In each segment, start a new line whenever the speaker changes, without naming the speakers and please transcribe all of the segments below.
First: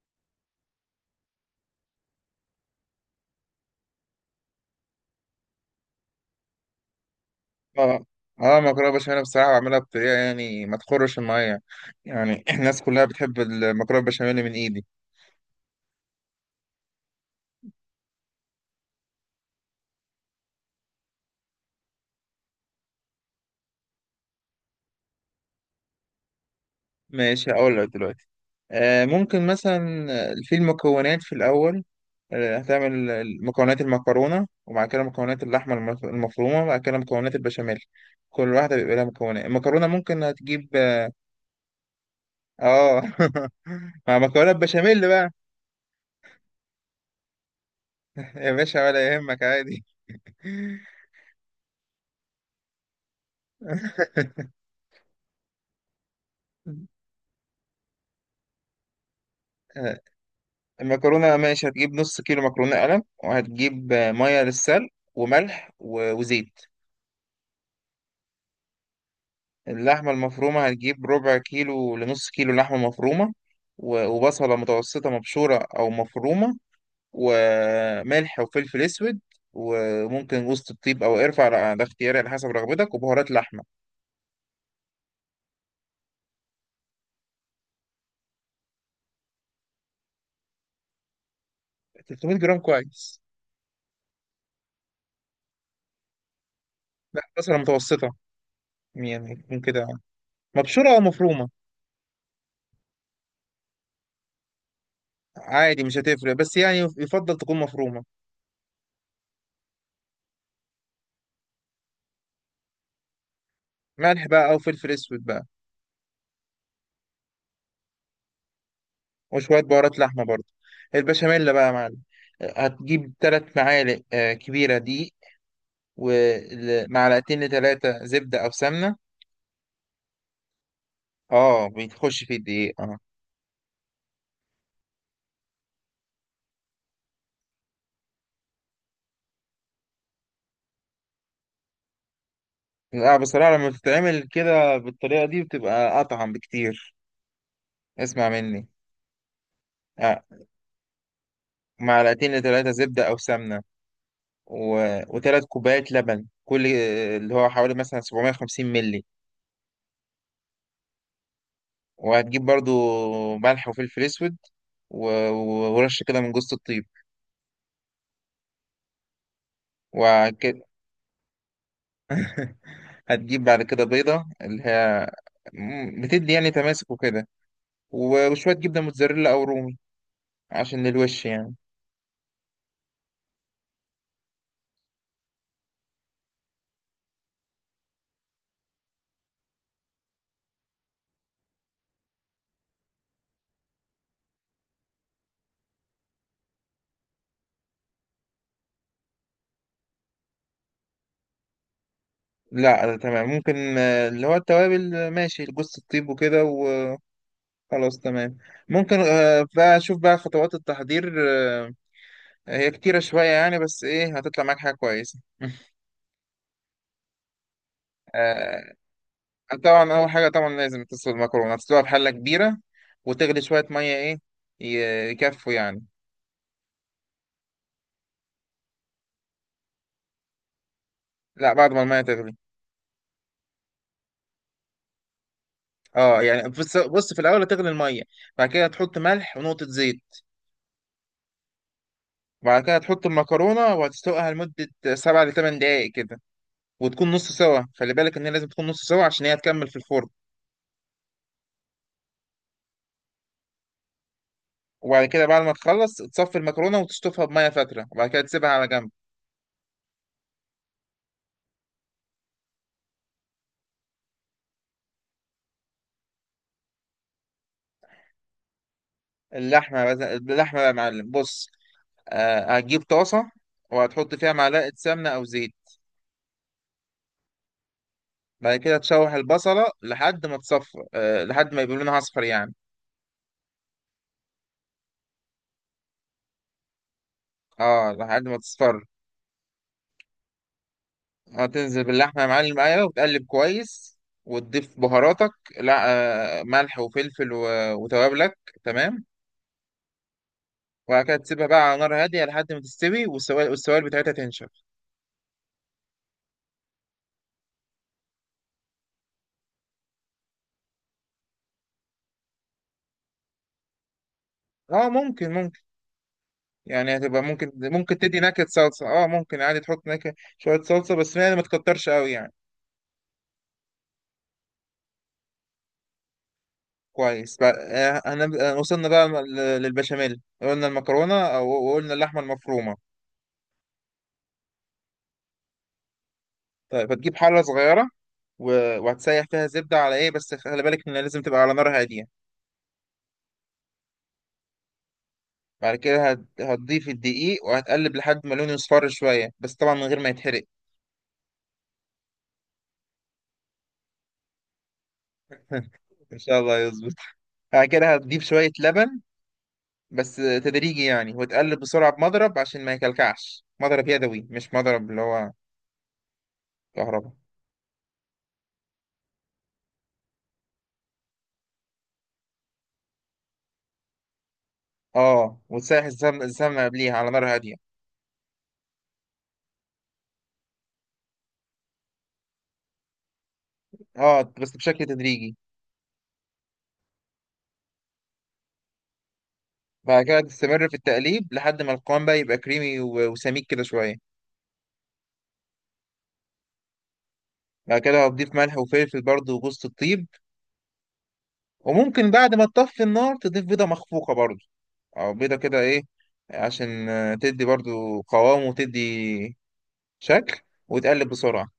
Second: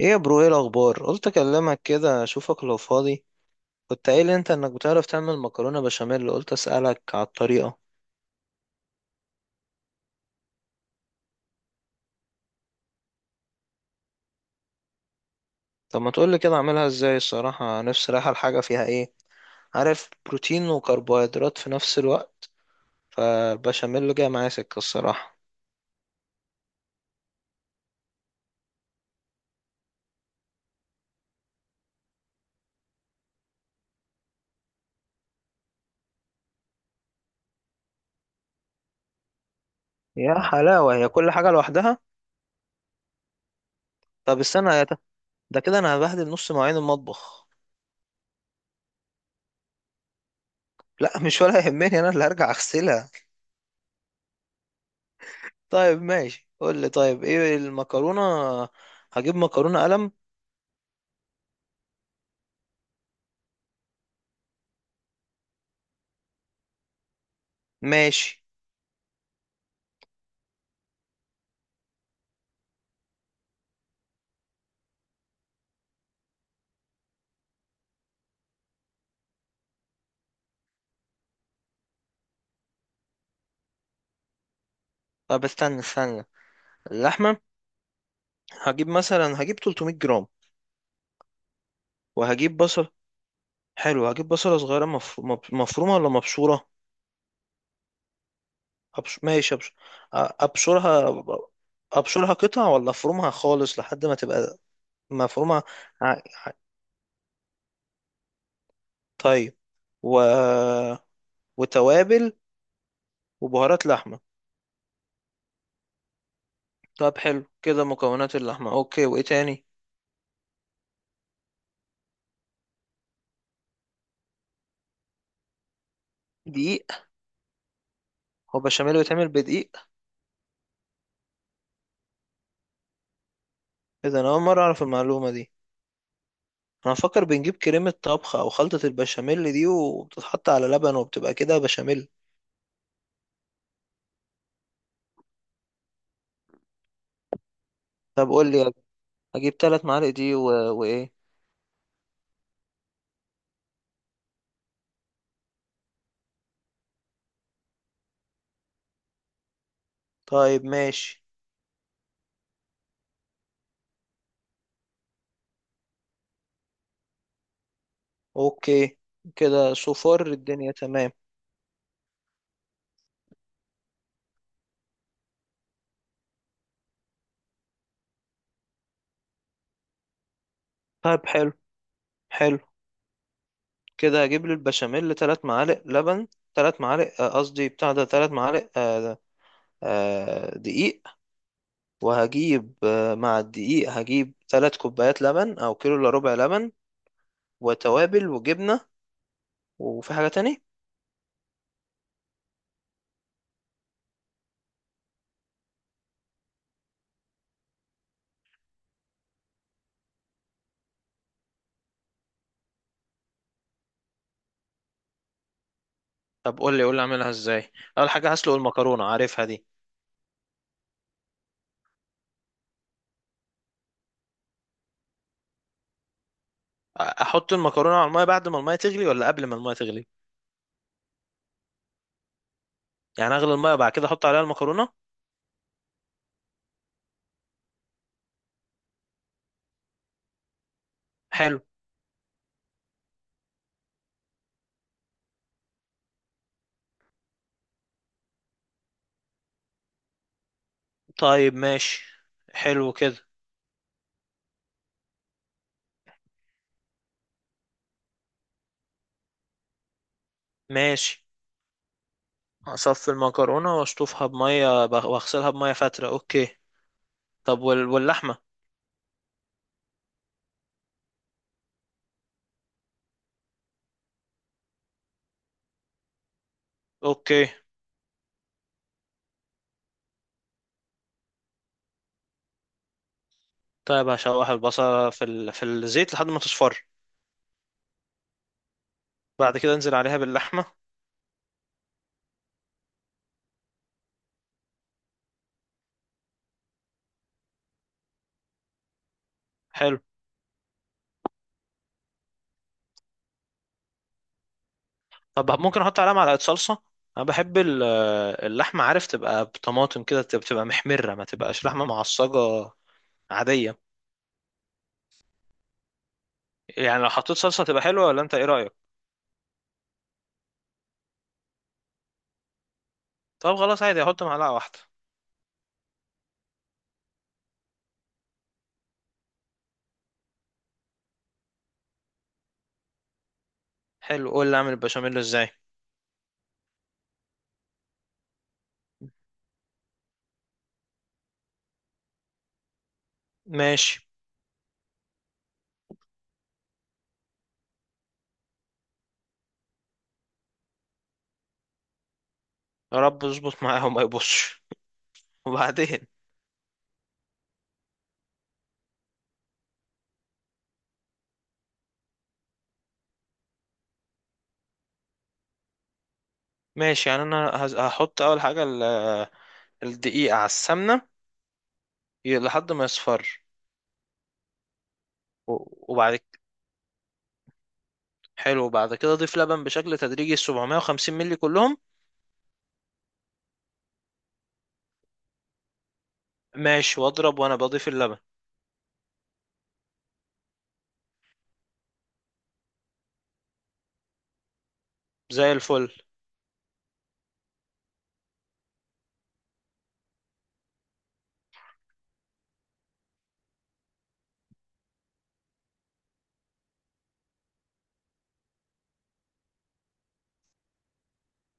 ايه يا برو، ايه الاخبار؟ قلت اكلمك كده اشوفك لو فاضي. كنت قايل انت انك بتعرف تعمل مكرونه بشاميل، قلت اسالك على الطريقه.
اه اه. مكرونه بشاميل بصراحه بعملها بطريقه يعني ما تخرش الميه. يعني الناس كلها بتحب المكرونه بشاميل من ايدي.
طب ما تقولي كده اعملها ازاي؟ الصراحه نفسي رايحه، الحاجه فيها ايه؟ عارف، بروتين وكربوهيدرات في نفس الوقت، فالبشاميل جاي معايا سكه الصراحه.
ماشي، هقول لك دلوقتي. ممكن مثلا في المكونات في الاول. هتعمل مكونات المكرونه، وبعد كده مكونات اللحمه المفرومه، وبعد كده مكونات البشاميل. كل واحده بيبقى لها مكونات. المكرونه ممكن
يا
هتجيب
حلاوه، هي كل حاجه لوحدها؟
اه. مع
طب
مكرونه
استنى
بشاميل بقى.
ده كده انا هبهدل نص مواعين المطبخ.
يا باشا ولا يهمك، عادي.
لا مش ولا يهمني، انا اللي هرجع اغسلها. طيب ماشي، قول لي، طيب ايه المكرونه؟ هجيب مكرونه قلم.
المكرونة ماشي، هتجيب نص كيلو مكرونة قلم، وهتجيب مية للسلق، وملح وزيت.
ماشي.
اللحمة المفرومة هتجيب ربع كيلو لنص كيلو لحمة مفرومة، وبصلة متوسطة مبشورة أو مفرومة، وملح وفلفل أسود، وممكن وسط الطيب أو قرفة ده اختياري على حسب رغبتك، وبهارات لحمة.
طب استنى استنى، اللحمة، هجيب مثلا هجيب 300 جرام.
300
وهجيب
جرام
بصل،
كويس.
حلو. هجيب بصلة صغيرة مفرومة ولا مبشورة؟
لا، بصلة متوسطة.
أبش...
يعني
ماشي
تكون
أبش... أ-
كده يعني. مبشورة أو
أبشرها.
مفرومة.
أبشرها قطع ولا أفرمها خالص لحد ما تبقى مفرومة؟
عادي مش
ع...
هتفرق،
ع-
بس يعني يفضل تكون مفرومة.
طيب، و... وتوابل وبهارات لحمة.
ملح بقى او فلفل اسود بقى.
طب حلو كده، مكونات اللحمة أوكي، وإيه
وشوية
تاني؟
بهارات لحمة برضه. البشاميل بقى يا معلم، هتجيب تلات معالق كبيرة دقيق،
دقيق؟
ومعلقتين لتلاتة زبدة أو
هو
سمنة.
بشاميل بيتعمل بدقيق؟
اه، بتخش في الدقيق اه.
إذا أنا أول مرة أعرف المعلومة دي. انا مفكر بنجيب كريمة طبخ او خلطة البشاميل دي، وبتتحط على لبن وبتبقى كده بشاميل.
لا، بصراحة لما بتتعمل كده بالطريقة دي بتبقى أطعم بكتير. اسمع
طب قول
مني.
لي، اجيب ثلاث معالق
آه.
دي وايه؟
معلقتين لتلاتة زبدة أو سمنة، و... وتلات كوبايات لبن كل اللي هو حوالي مثلا 750 ملي.
طيب ماشي.
وهتجيب برضو ملح وفلفل أسود، و... ورش كده من جوز الطيب.
اوكي، كده صفار
وك...
الدنيا تمام؟
هتجيب بعد كده بيضة، اللي هي بتدي يعني تماسك وكده، وشوية جبنة موتزاريلا أو رومي عشان الوش
طيب حلو،
يعني.
حلو. كده اجيب لي البشاميل 3 معالق لبن، 3 معالق قصدي بتاع ده 3 معالق، دقيق. وهجيب مع الدقيق هجيب 3 كوبايات لبن او كيلو الا ربع لبن، وتوابل وجبنة. وفي حاجة تانية؟
لا، ده تمام. ممكن اللي هو التوابل ماشي، جوز الطيب وكده وخلاص. تمام. ممكن بقى أشوف بقى خطوات التحضير. آه، هي كتيرة شوية يعني، بس إيه، هتطلع معاك حاجة كويسة.
طب قول لي قول لي اعملها ازاي. اول حاجه هسلق
آه،
المكرونه، عارفها دي.
طبعا أول حاجة طبعا لازم تسلق المكرونة، تسلقها في حلة كبيرة، وتغلي شوية مية إيه، يكفوا يعني.
احط المكرونه على الميه بعد ما الميه تغلي ولا قبل ما الميه تغلي؟
لا، بعد ما المية تغلي.
يعني اغلي الميه بعد كده احط عليها المكرونه.
اه، يعني بص في الاول هتغلي الميه، بعد كده هتحط ملح ونقطه زيت.
حلو.
وبعد كده هتحط المكرونه وهتسلقها لمده سبع لثمان دقائق كده، وتكون نص سوا. خلي بالك ان هي لازم تكون نص سوا عشان هي هتكمل في الفرن.
طيب ماشي، حلو كده.
وبعد كده بعد ما تخلص تصفي المكرونه وتشطفها بميه فتره، وبعد كده تسيبها على جنب.
ماشي، اصفي المكرونه واشطفها واغسلها بميه فاتره، اوكي. طب واللحمه؟
اللحمه اللحمه بقى يا معلم، بص. آه، هتجيب طاسه وهتحط فيها معلقه سمنه او زيت.
اوكي.
بعد كده تشوح البصله لحد ما تصفر، آه لحد ما يبقى لونها اصفر يعني.
طيب هشوح البصله في الزيت لحد ما تصفر.
اه، لحد ما تصفر.
بعد كده انزل عليها باللحمه.
هتنزل باللحمة يا معلم، أيوة، وتقلب كويس وتضيف بهاراتك. لا، ملح وفلفل وتوابلك. تمام.
حلو.
وبعد كده تسيبها بقى على نار هادية لحد ما تستوي والسوائل، والسوائل بتاعتها تنشف.
طب ممكن احط عليها معلقه صلصه؟ انا بحب اللحمه، عارف، تبقى بطماطم كده، تبقى بتبقى محمره، ما تبقاش لحمه معصجه عاديه.
اه ممكن، ممكن. يعني
يعني لو
هتبقى،
حطيت
ممكن
صلصه تبقى
ممكن
حلوه
تدي
ولا انت ايه
نكهة
رايك؟
صلصة اه. ممكن عادي تحط نكهة شوية صلصة، بس يعني ما تكترش قوي يعني.
طب خلاص، عادي احط معلقه واحده.
كويس بقى. وصلنا بقى للبشاميل. قلنا المكرونة وقلنا اللحمة المفرومة.
حلو، قول لي اعمل البشاميل ازاي.
طيب هتجيب حلة صغيرة، وهتسيح فيها زبدة على ايه، بس خلي بالك ان لازم تبقى على نار هادية.
ماشي.
بعد كده هتضيف الدقيق وهتقلب لحد ما لونه يصفر شوية، بس طبعا من غير ما يتحرق.
يا رب اظبط معاه وما يبصش. وبعدين؟
إن شاء الله يظبط. بعد كده هتضيف شوية لبن، بس تدريجي يعني، وتقلب بسرعة بمضرب عشان ما يكلكعش، مضرب يدوي مش مضرب اللي هو
ماشي،
كهرباء.
يعني انا هحط اول حاجه الدقيق على السمنه، لحد ما يصفر.
اه،
و-
وتسيح
وبعد ك-
السمنة قبليها على نار هادية.
حلو، وبعد كده اضيف لبن بشكل تدريجي، 750 مللي كلهم.
اه، بس بشكل تدريجي.
ماشي، واضرب وانا بضيف اللبن.
بعد كده تستمر في التقليب لحد ما القوام بقى يبقى كريمي وسميك كده شوية.
زي الفل.
بعد كده هتضيف ملح وفلفل برضه وجوز الطيب. وممكن بعد ما تطفي النار تضيف بيضة مخفوقة برضه، او بيضه كده ايه، عشان تدي برضو قوام وتدي شكل، وتقلب بسرعه.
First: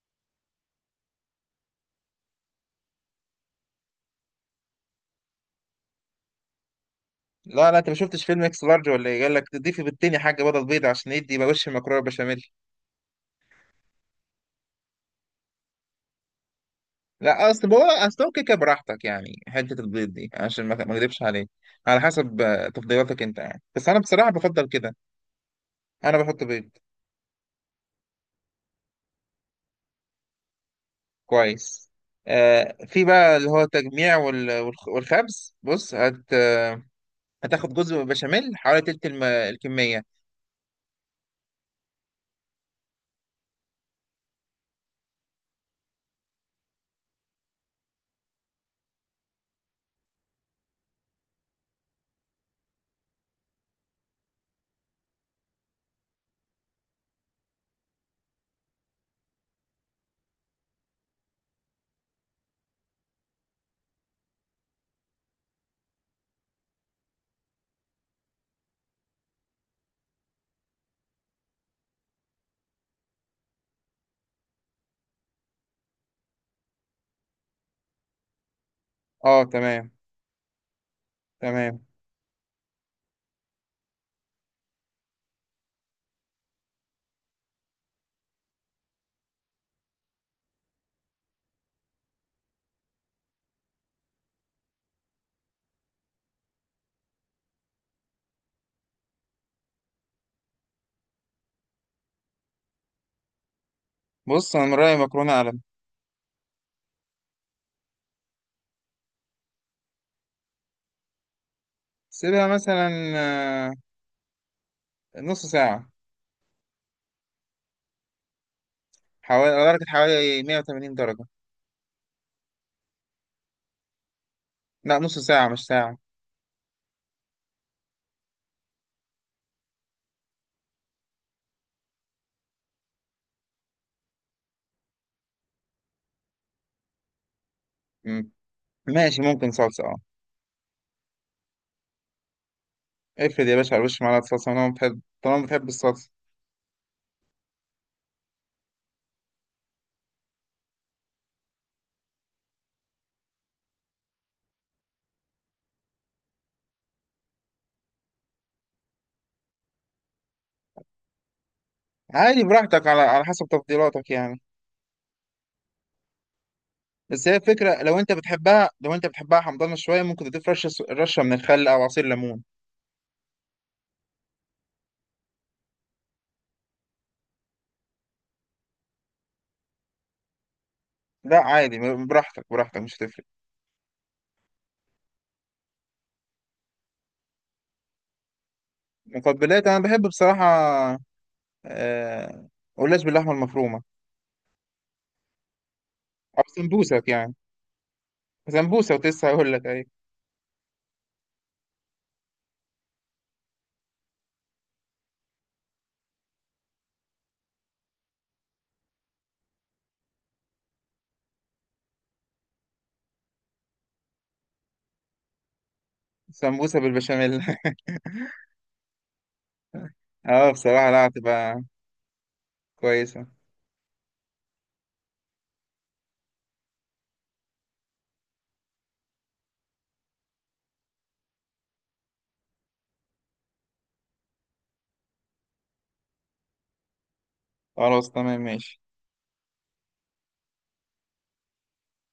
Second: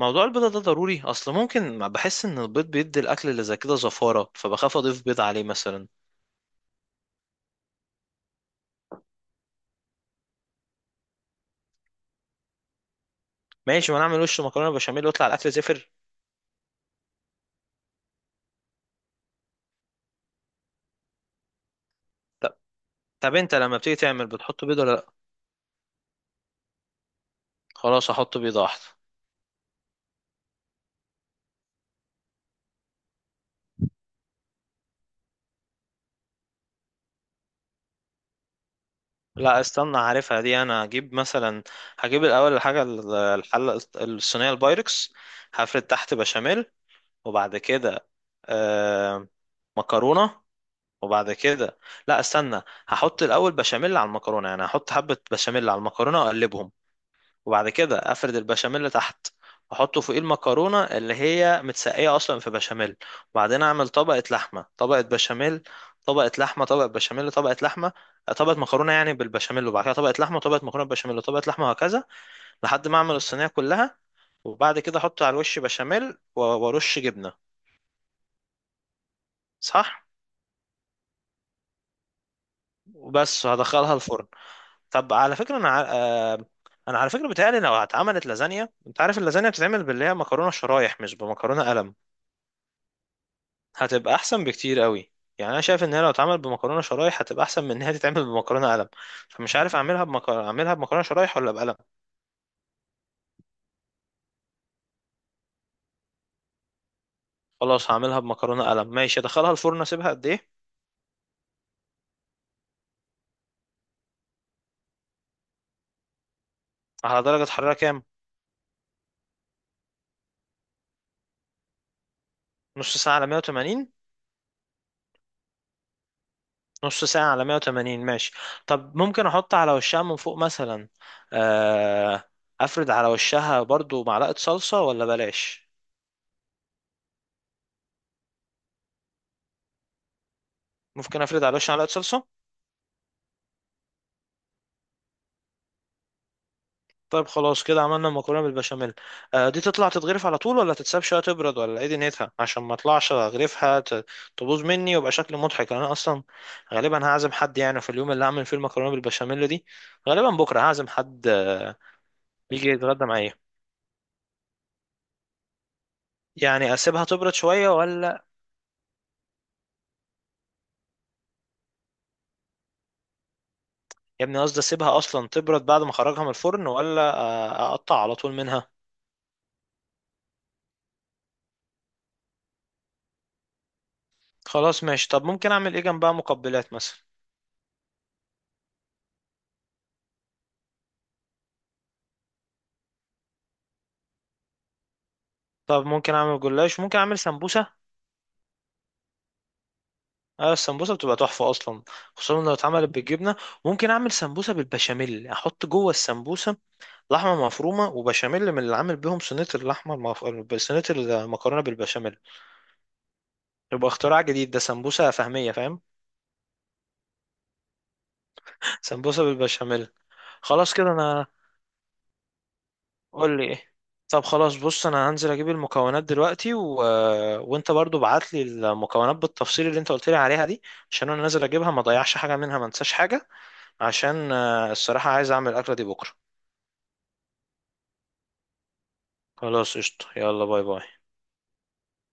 موضوع البيضة ده ضروري؟ اصل ممكن ما بحس ان البيض بيدي الاكل اللي زي كده زفارة، فبخاف اضيف بيض عليه مثلا.
لا لا، انت ما شفتش فيلم اكس لارج ولا ايه، قال لك تضيفي بالتاني حاجه بدل بيضه عشان يدي يبقى وش المكرونه بشاميل.
ماشي، ما نعمل وش مكرونة بشاميل ويطلع الاكل زفر.
لا، اصل هو كيكه براحتك يعني. حته البيض دي عشان ما اكذبش عليك، على حسب
طب،
تفضيلاتك
طب
انت
انت
يعني،
لما
بس
بتيجي
انا
تعمل
بصراحه
بتحط
بفضل
بيضة ولا
كده.
لا؟
انا بحط بيض.
خلاص احط بيضة واحدة.
كويس. في بقى اللي هو تجميع والخبز. بص، هت آه، هتاخد جزء بشاميل حوالي تلت
لا استنى،
الكميه.
عارفها دي. انا هجيب مثلا، هجيب الاول الحاجة الحلة الصينية البايركس. هفرد تحت بشاميل، وبعد كده آه مكرونة، وبعد كده لا استنى، هحط الاول بشاميل على المكرونه، يعني هحط حبه بشاميل على المكرونه واقلبهم، وبعد كده افرد البشاميل تحت واحطه فوق المكرونه اللي هي متسقيه اصلا في بشاميل، وبعدين اعمل طبقه لحمه طبقه بشاميل، طبقه لحمه طبقه بشاميل طبقه لحمه، طبقه مكرونه يعني بالبشاميل، وبعد كده طبقه لحمه طبقه مكرونه بشاميل طبقه لحمه، وهكذا لحد ما اعمل الصينيه كلها. وبعد كده احط على الوش بشاميل وارش جبنه.
اه تمام.
صح؟
تمام.
وبس، وهدخلها الفرن. طب على فكرة انا انا على فكرة بتهيألي لو اتعملت لازانيا، انت عارف اللازانيا بتتعمل باللي هي مكرونة شرايح مش بمكرونة قلم، هتبقى احسن بكتير قوي. يعني انا شايف ان هي لو اتعمل بمكرونة شرايح هتبقى احسن من ان هي تتعمل بمكرونة قلم. فمش عارف اعملها اعملها بمكرونة شرايح ولا بقلم.
بص انا من رايي مكرونه قلم.
خلاص هعملها بمكرونة قلم. ماشي، ادخلها الفرن اسيبها قد ايه؟
سيبها مثلا آه، نص ساعه.
على درجة حرارة كام؟
حوالي على درجه حوالي 180 درجه.
نص ساعة على 180؟
لا نص ساعه مش ساعه.
نص ساعة على 180 ماشي. طب ممكن احط على وشها من فوق مثلا، آه، افرد على وشها برضو معلقة صلصة ولا بلاش؟
مم. ماشي، ممكن صلصه اه.
ممكن افرد على وشها معلقة صلصة.
افرض يا باشا على وش معلقه صلصه، انا بحب، طالما بتحب الصلصه.
طيب خلاص، كده عملنا المكرونة بالبشاميل. دي تطلع تتغرف على طول ولا تتساب شوية تبرد ولا ايه دنيتها، عشان ما اطلعش اغرفها تبوظ مني ويبقى شكل مضحك. انا اصلا غالبا هعزم حد يعني في اليوم اللي هعمل فيه المكرونة بالبشاميل دي، غالبا بكرة هعزم حد
عادي،
يجي
براحتك، على
يتغدى
على
معايا.
حسب تفضيلاتك يعني.
يعني اسيبها
بس
تبرد
هي
شوية
الفكره لو انت
ولا؟
بتحبها، لو انت بتحبها حمضانه شويه، ممكن تضيف رشه من الخل او عصير ليمون.
يا ابني قصدي اسيبها اصلا تبرد بعد ما اخرجها من الفرن ولا اقطع على طول منها؟
لا عادي. براحتك مش هتفرق.
خلاص ماشي. طب ممكن اعمل ايه جنبها، مقبلات مثلا؟
مقبلات، انا بحب بصراحه آه، قلاش باللحمه المفرومه.
طب ممكن اعمل
او
جلاش، ممكن
سمبوسك
اعمل
يعني،
سمبوسه.
سمبوسة كنت لسه هقول لك، أيوة.
اه السمبوسه بتبقى تحفه اصلا، خصوصا لو اتعملت بالجبنه. ممكن اعمل سمبوسه بالبشاميل، احط جوه السمبوسه لحمه مفرومه وبشاميل من اللي عامل بيهم صينيه صينيه المكرونه بالبشاميل. يبقى اختراع جديد ده، سمبوسه فهميه، فاهم؟
سمبوسة بالبشاميل.
سمبوسه بالبشاميل.
اه
خلاص
بصراحة،
كده
لا
انا،
هتبقى كويسة.
قول لي ايه. طب خلاص بص، انا هنزل اجيب المكونات دلوقتي، وانت برضو بعت لي المكونات بالتفصيل اللي انت قلت لي عليها دي، عشان انا نازل اجيبها ما اضيعش حاجه منها ما انساش حاجه، عشان الصراحه عايز اعمل الاكله دي بكره.
خلاص تمام ماشي.
خلاص قشطه، يلا باي باي.